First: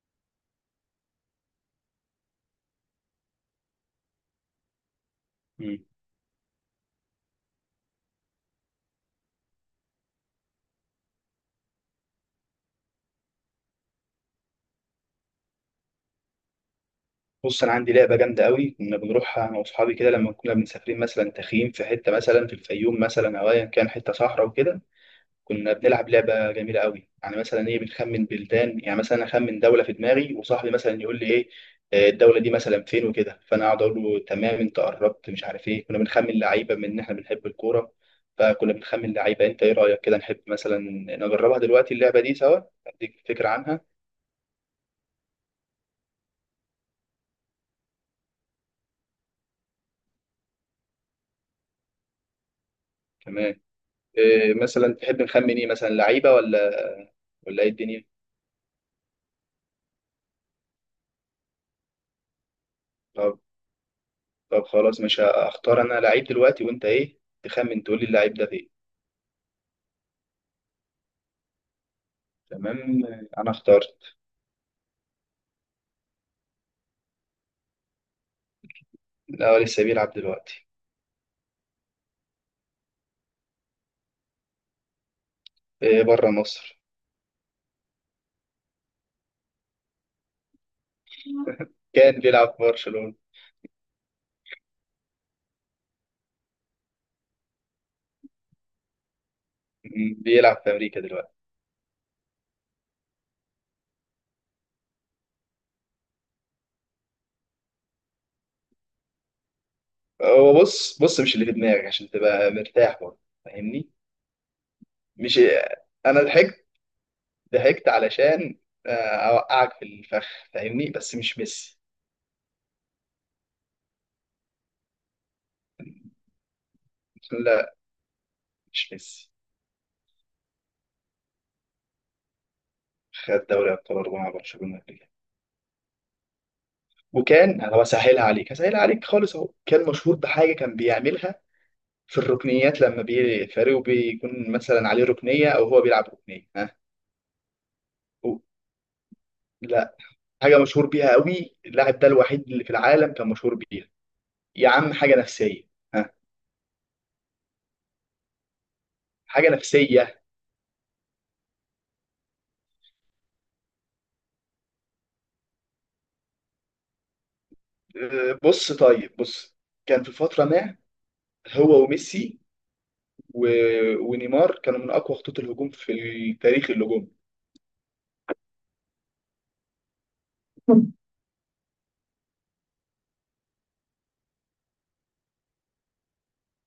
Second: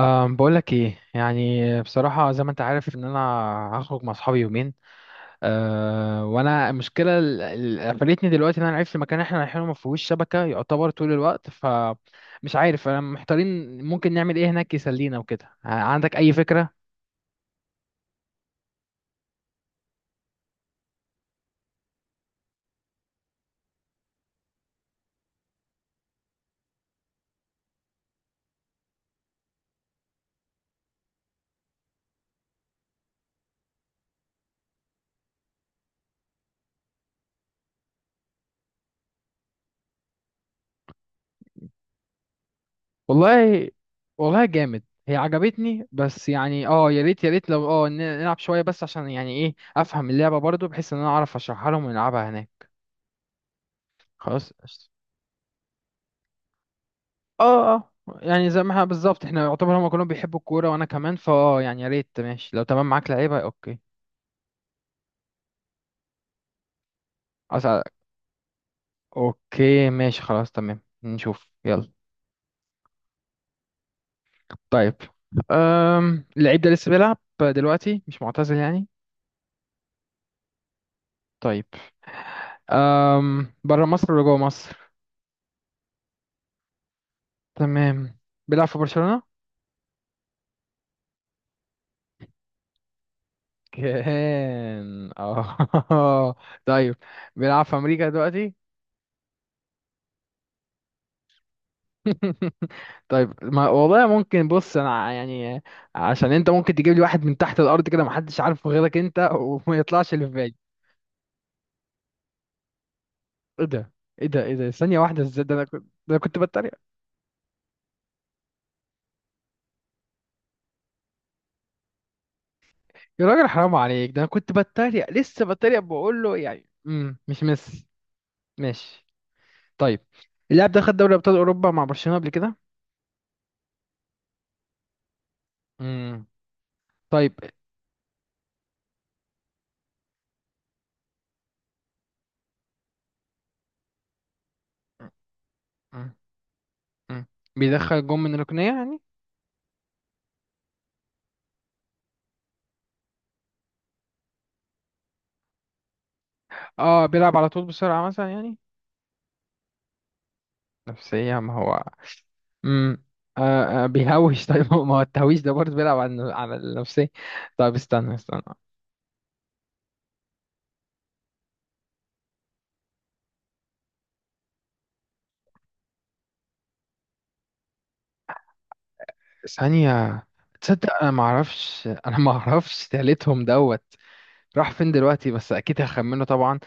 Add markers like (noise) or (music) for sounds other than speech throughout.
بقولك ايه؟ يعني بصراحة، زي ما انت عارف ان انا هخرج مع اصحابي يومين. مم. وانا المشكلة قفلتني دلوقتي، ان انا عرفت المكان اللي احنا رايحينه ما فيهوش شبكة يعتبر طول الوقت، فمش عارف، انا محتارين ممكن نعمل ايه هناك يسلينا وكده. عندك اي فكرة؟ بص، انا عندي لعبه جامده قوي كنا بنروحها انا واصحابي كده لما كنا مسافرين مثلا تخييم في حته مثلا في الفيوم، مثلا او ايا كان حته صحراء وكده. كنا بنلعب لعبه جميله قوي، يعني مثلا ايه، بنخمن بلدان، يعني مثلا اخمن دوله في دماغي وصاحبي مثلا يقول لي ايه الدوله دي مثلا فين وكده، فانا اقعد اقول له تمام انت قربت، مش عارف ايه. كنا بنخمن لعيبه من ان احنا بنحب الكوره، فكنا بنخمن لعيبه. انت ايه رايك كده، نحب مثلا نجربها دلوقتي اللعبه دي سوا، اديك فكره والله عنها والله جامد هي، عجبتني، بس يعني يا ريت يا ريت لو نلعب شوية بس عشان يعني ايه افهم اللعبة برضو، بحيث ان انا اعرف اشرحها لهم ونلعبها هناك. كمان؟ خلاص. إيه مثلا تحب نخمن، ايه مثلا، لعيبه ولا ايه اه اه الدنيا؟ يعني زي ما احنا بالظبط، احنا يعتبر هما كلهم بيحبوا الكورة وانا كمان، فاه يعني يا ريت، ماشي، لو تمام معاك لعيبة. طب اوكي. طب خلاص، مش هختار انا لعيب دلوقتي، وانت ايه أسأل. تخمن تقول لي اللعيب ده فين. اوكي ماشي، خلاص تمام، نشوف يلا. تمام، انا اخترت. طيب. اللعيب ده لسه بيلعب دلوقتي، مش معتزل يعني؟ الاول لسه بيلعب دلوقتي. طيب. بره مصر ولا جوه مصر؟ إيه، بره مصر. تمام. بيلعب في برشلونة. كان بيلعب في برشلونة. كان، اه. (laughs) طيب. بيلعب في امريكا دلوقتي؟ بيلعب في امريكا دلوقتي. طيب، ما والله ممكن، بص انا يعني عشان انت ممكن تجيب لي واحد من تحت الارض كده، محدش عارفه غيرك انت، (laughs) وما يطلعش اللي في بالي. هو بص بص، مش اللي في دماغك عشان تبقى مرتاح برضه، ايه فاهمني؟ ده؟ ايه ده ايه ده؟ ثانيه واحده، مش ازاي ده؟ انا كنت، ده انا انا كنت ضحكت. بتريق. ضحكت علشان آه، اوقعك في الفخ، فاهمني، بس مش ميسي. يا راجل، حرام عليك، ده انا كنت بتريق، لسه بتريق، بقول له يعني مش لا، مس-. مش ماشي. ميسي. طيب، اللاعب ده خد دوري ابطال اوروبا مع برشلونه قبل كده؟ خد دوري ابطال 4 مع برشلونة قبل كده. امم طيب. وكان انا بسهلها عليك، هسهلها عليك خالص. اهو كان مشهور بحاجه كان بيعملها في الركنيات، لما فريقه بيكون مثلا عليه ركنيه او هو بيلعب مم. ركنيه، ها. مم. بيدخل جون من و- الركنيه يعني؟ لا، حاجه مشهور بيها قوي اللاعب ده، الوحيد اللي في العالم كان مشهور بيها. يا عم، حاجه نفسيه، ها. اه، بيلعب على طول بسرعه مثلا يعني؟ حاجه نفسيه. نفسيه؟ ما هو... امم آه آه، بيهوش. (laughs) طيب، ما هو التهويش ده برضه بيلعب على النفسية. طيب استنى استنى. بص طيب بص. كان في فتره ما هو وميسي و... ونيمار كانوا من اقوى خطوط الهجوم في تاريخ الهجوم. ثانية. تصدق انا (laughs) ما اعرفش، (laughs) انا ما اعرفش تالتهم دوت. راح فين دلوقتي؟ بس اكيد هخمنه طبعا.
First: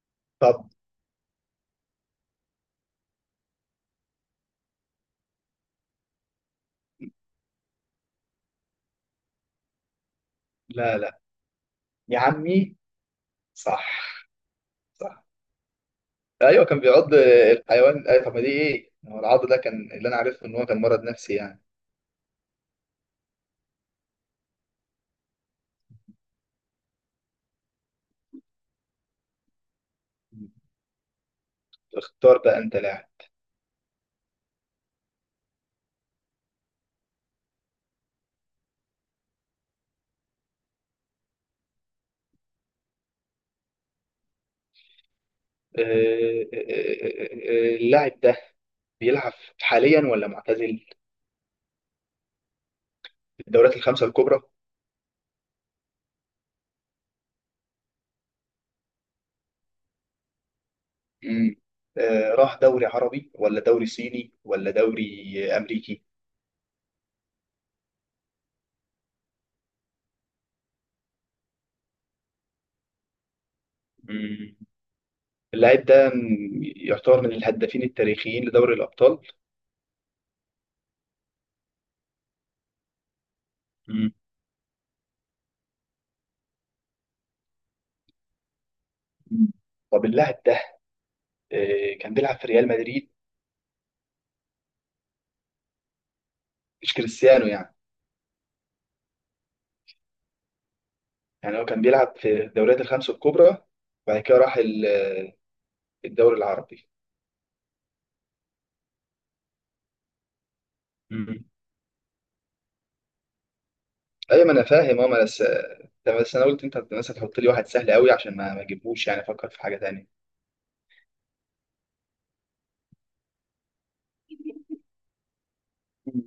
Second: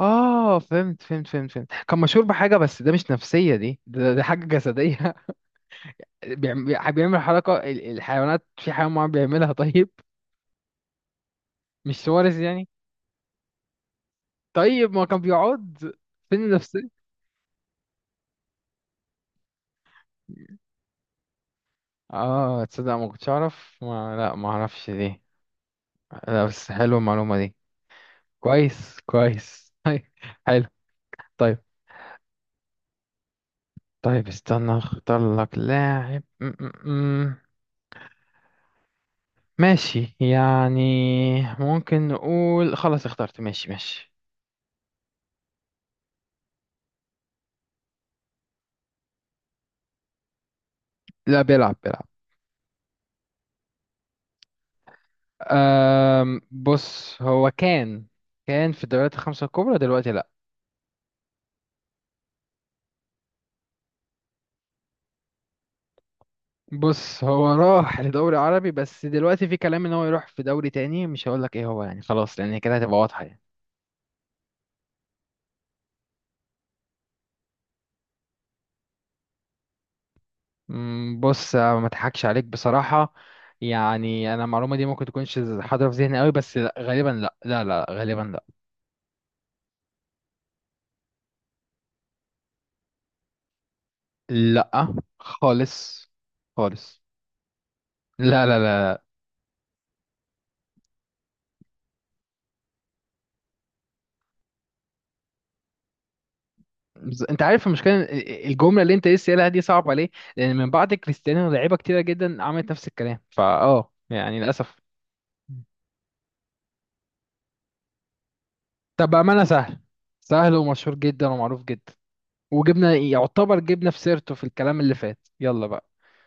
اه، طب. فهمت فهمت فهمت فهمت. كان مشهور بحاجة، بس ده مش نفسية دي. ده حاجة جسدية. (laughs) بيعمل حركة الحيوانات، في حيوان معين بيعملها. (laughs) طيب. لا لا، مش يا سوارز يعني؟ عمي، صح طيب، ما كان صح. بيقعد، فين ايوه كان النفسية؟ بيعض الحيوان. أيوة، طب ما دي ايه؟ هو العض ده كان اللي انا عارفه ان هو كان مرض نفسي يعني. اه، تصدق ما كنتش اعرف، ما لا ما اعرفش دي. لا، بس حلوة المعلومة دي. كويس كويس. (laughs) طيب. حلو. طيب. اختار بقى انت لاعب. طيب استنى، اختار لك لاعب. م- م- م. ماشي يعني، ممكن نقول خلاص اخترت. ماشي ماشي. آه، اللاعب ده بيلعب حاليا ولا معتزل؟ لا، بيلعب بيلعب. في الدوريات الخمسة الكبرى؟ بص، هو كان في الدوريات الخمسة الكبرى، دلوقتي لا. مم. راح دوري عربي ولا دوري صيني ولا دوري امريكي؟ بص، هو راح (laughs) لدوري عربي، بس دلوقتي في كلام ان هو يروح في دوري تاني، مش هقول لك ايه هو يعني، خلاص، لان كده هتبقى واضحة يعني. مم. اللاعب ده يعتبر من الهدافين التاريخيين لدوري الابطال. مم، بص، آه، ما اضحكش عليك بصراحة. مم. يعني انا المعلومة دي ممكن تكونش حاضرة في ذهني قوي، بس لا، غالبا لا لا لا، غالبا لا. طب اللاعب ده كان بيلعب في ريال مدريد؟ لا، خالص مش خالص. كريستيانو يعني؟ لا لا لا. يعني هو كان بيلعب في الدوريات الخمس الكبرى وبعد كده راح الدوري العربي. انت عارف المشكلة الجملة اللي انت لسه قايلها دي صعبة ليه؟ لان من بعد مم. كريستيانو لعيبة كتيرة جدا عملت نفس الكلام، فا يعني ايوه، ما انا للأسف. فاهم، ما انا بس، بس انا قلت انت مثلا تحط لي واحد سهل قوي عشان ما اجيبهوش طب يعني، بأمانة، افكر في حاجه سهل. تانية. سهل ومشهور جدا ومعروف جدا، وجبنا يعتبر جبنا في سيرته في الكلام اللي فات، يلا بقى. مم.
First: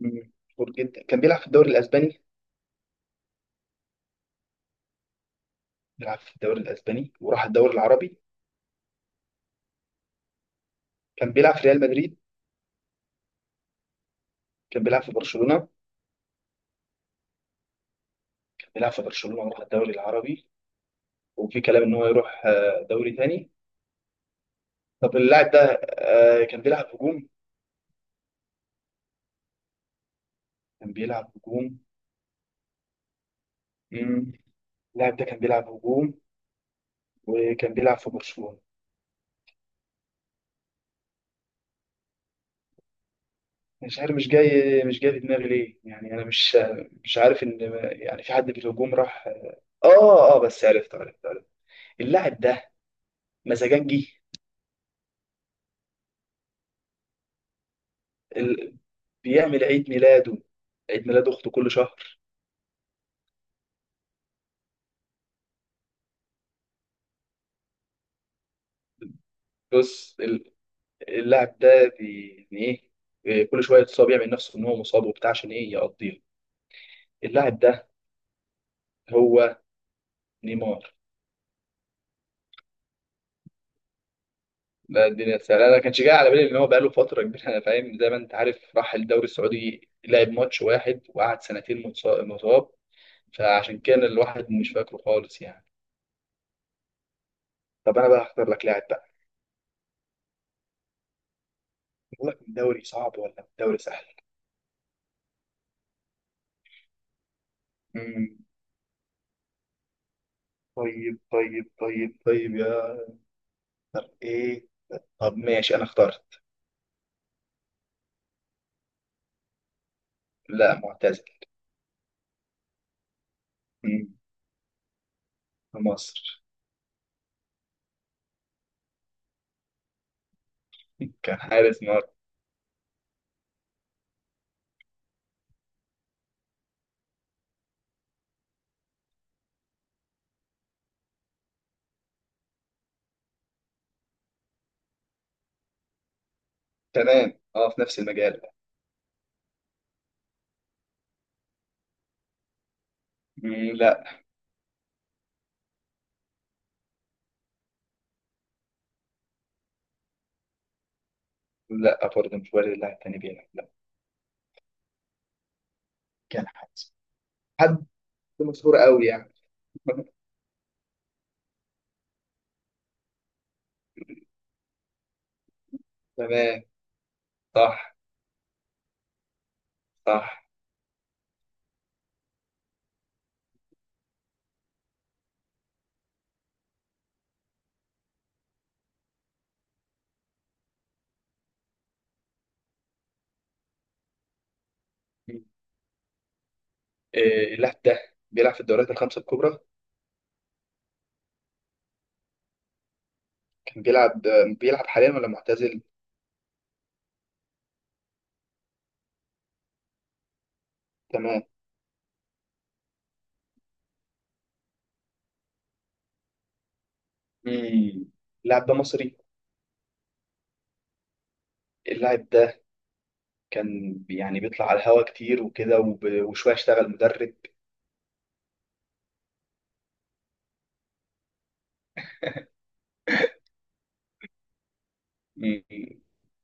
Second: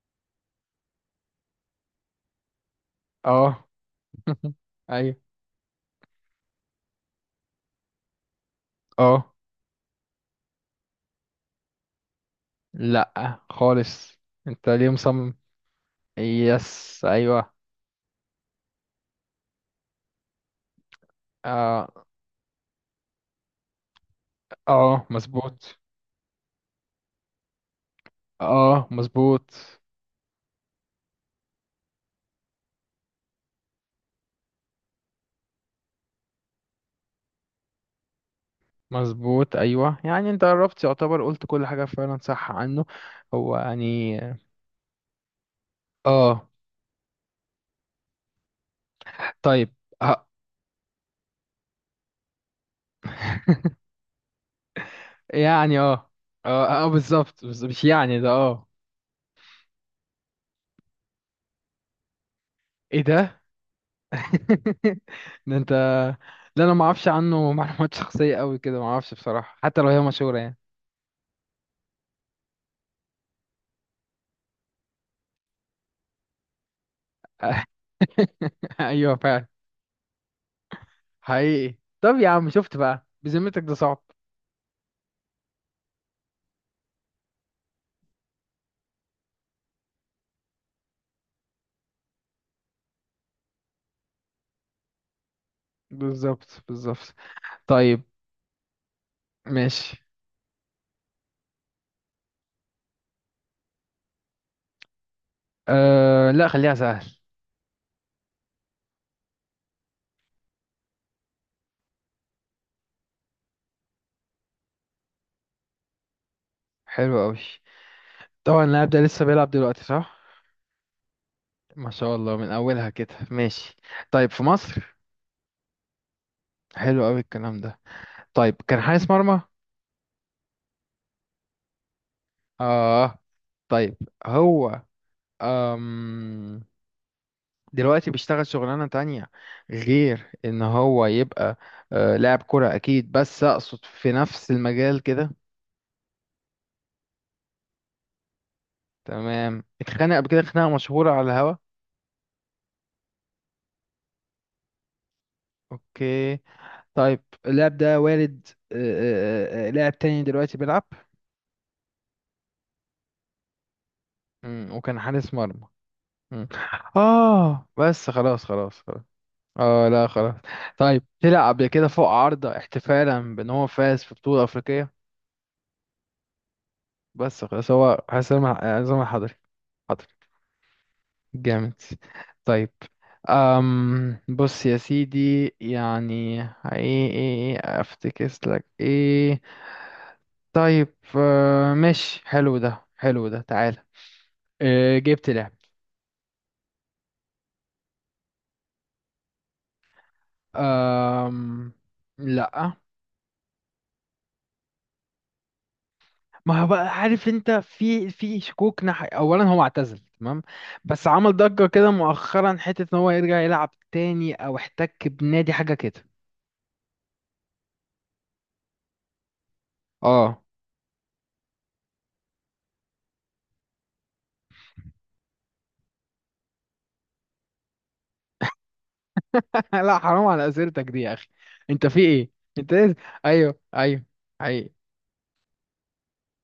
مم. مشهور جدا، كان بيلعب في الدوري الاسباني؟ اه. (laughs) ايوه. بيلعب في الدوري الاسباني وراح الدوري العربي. اه، كان بيلعب في ريال مدريد؟ لا خالص. انت كان ليه بيلعب في مصمم؟ برشلونه؟ يس، ايوه. كان بيلعب في برشلونه وراح الدوري العربي. وفي كلام اه ان هو يروح دوري تاني. اه، طب اللاعب ده مظبوط. كان بيلعب هجوم؟ اه، مظبوط كان بيلعب هجوم. مم. اللاعب ده كان بيلعب هجوم، وكان بيلعب في برشلونة. مظبوط. ايوه يعني، انت قربت يعتبر، قلت كل حاجه فعلا صح عنه. هو مش عارف، يعني مش جاي، في دماغي ليه يعني، انا اه. مش عارف ان، يعني في حد في الهجوم راح. طيب. اه. اه اه، بس عرفت عرفت عرفت. اللاعب ده (laughs) مزاجنجي. يعني اه اه اه، بالظبط، بس مش يعني ده اه. ال... بيعمل عيد ميلاده، عيد ميلاد اخته كل شهر. ايه ده؟ (laughs) ده انت. لا، انا ما اعرفش عنه (laughs) معلومات شخصيه قوي كده، ما اعرفش بصراحه، حتى لو هي بص مشهوره يعني. اللاعب ده يعني ايه، إيه، كل شويه يتصاب، يعمل نفسه ان هو مصاب وبتاع، عشان ايه يقضيها. اللاعب ده (laughs) ايوه فعلا. هو نيمار. حقيقي. طب يا عم، شفت بقى؟ بذمتك ده صعب. لا، الدنيا سهلة، أنا ما كانش جاي على بالي إن هو بقاله فترة كبيرة. أنا فاهم، زي ما أنت عارف راح الدوري السعودي لعب ماتش واحد وقعد سنتين مصاب. فعشان كان الواحد مش فاكره خالص يعني. بالظبط بالظبط. طب طيب أنا بقى هختار لك لاعب بقى. ماشي. أقول لك الدوري صعب ولا الدوري سهل؟ أه لا، خليها سهل. مم. طيب طيب طيب طيب إيه، طب ماشي، أنا اخترت. حلو قوي. طبعا اللاعب ده لسه بيلعب دلوقتي صح؟ لا، معتزل. ما شاء الله، من اولها كده. ماشي. مم. طيب، في مصر. في مصر. حلو قوي الكلام ده. طيب، كان حارس مرمى؟ (laughs) كان حارس مرمى. اه. طيب. هو أم دلوقتي بيشتغل شغلانة تانية غير ان هو يبقى لاعب كرة اكيد، بس اقصد في نفس المجال كده. تمام، في نفس المجال. تمام. اتخانق قبل كده خناقة مشهورة على الهوا؟ مم. لا اوكي. طيب، اللاعب ده والد لاعب تاني دلوقتي بيلعب؟ لا، برضه مش وارد اللاعب التاني بيلعب، لا. مم. وكان حارس مرمى. كان مم. حارس. اه، حد بس خلاص مشهور خلاص خلاص. قوي يعني؟ اه، لا خلاص. طيب، طلع قبل كده فوق عارضة احتفالا بان هو فاز في بطولة افريقية؟ تمام، بس خلاص صح هو حسام عصام الحضري. حضري. صح. جامد. طيب، بص يا سيدي، يعني ايه ايه، ايه افتكس لك ايه؟ طيب، آه، ماشي، حلو ده، حلو ده. تعالى. آه، جبت لعب. إيه اللاعب ده بيلعب في الدوريات الخمسة الكبرى؟ أم... لا. كان بيلعب؟ بيلعب حاليا ولا معتزل؟ ما هو بقى، عارف انت، في شكوك ناحية، اولا هو اعتزل تمام، بس عمل تمام. ضجة كده مؤخرا حتة ان هو يرجع يلعب تاني او احتك بنادي حاجة كده. مم. اللاعب ده مصري. اه. اللاعب ده كان يعني بيطلع على الهوا كتير وكده وشوية اشتغل مدرب. (laughs) لا حرام، على اسئلتك دي يا اخي. انت في ايه؟ انت ايه؟ ايوه ايوه. ايوه. مم.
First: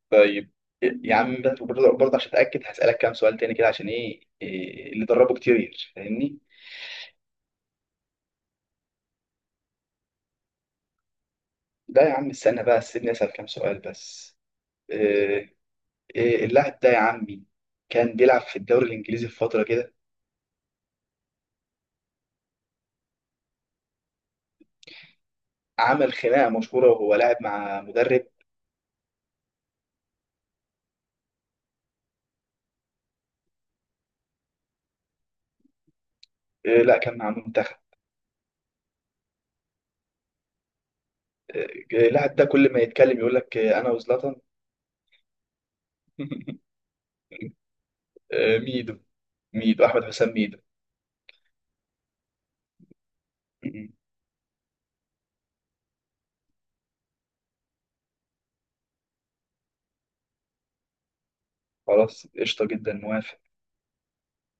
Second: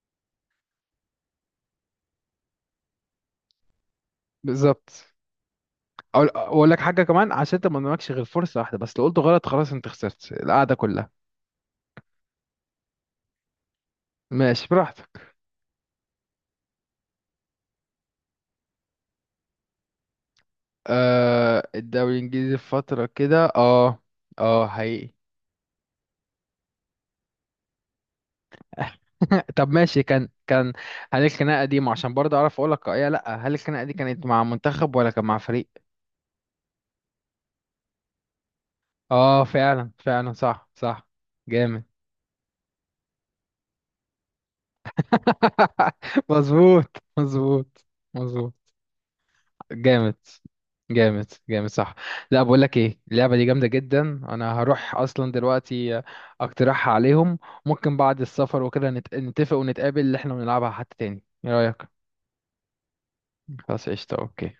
طيب يا عم، ده برضه برضه عشان اتاكد هسالك كام سؤال تاني كده، عشان ايه إيه اللي بالظبط. دربه كتير، اقول فاهمني؟ اقول لك حاجة كمان، عشان انت ما قدامكش غير فرصة واحدة بس، لو قلت غلط خلاص انت خسرت القعدة كلها. لا يا عم، استنى بقى سيبني اسال كام سؤال بس. ماشي، براحتك. إيه، إيه اللاعب ده يا عمي كان بيلعب في الدوري الانجليزي في فتره كده؟ آه، الدوري الانجليزي في فتره كده، اه. اه حقيقي. عمل خناقه مشهوره وهو لاعب مع مدرب. (laughs) طب ماشي، كان كان. هل الخناقه دي عشان برضه اعرف اقول لك ايه، لا هل الخناقه دي كانت مع منتخب ولا كان مع فريق؟ لا، كان مع منتخب. اه فعلا فعلا، صح صح. آه، جامد. اللاعب ده كل ما يتكلم يقول لك انا وزلاتان. (laughs) (laughs) مظبوط مظبوط. مظبوط. آه، ميدو. ميدو احمد جامد حسام ميدو. جامد جامد. صح. لا، بقول لك ايه، اللعبه دي جامده م- م. جدا. انا هروح اصلا دلوقتي اقترحها عليهم. ممكن بعد السفر وكده نتفق ونتقابل اللي احنا بنلعبها حتى تاني، ايه رايك؟ خلاص، قشطه جدا، موافق. خلاص قشطة. اوكي.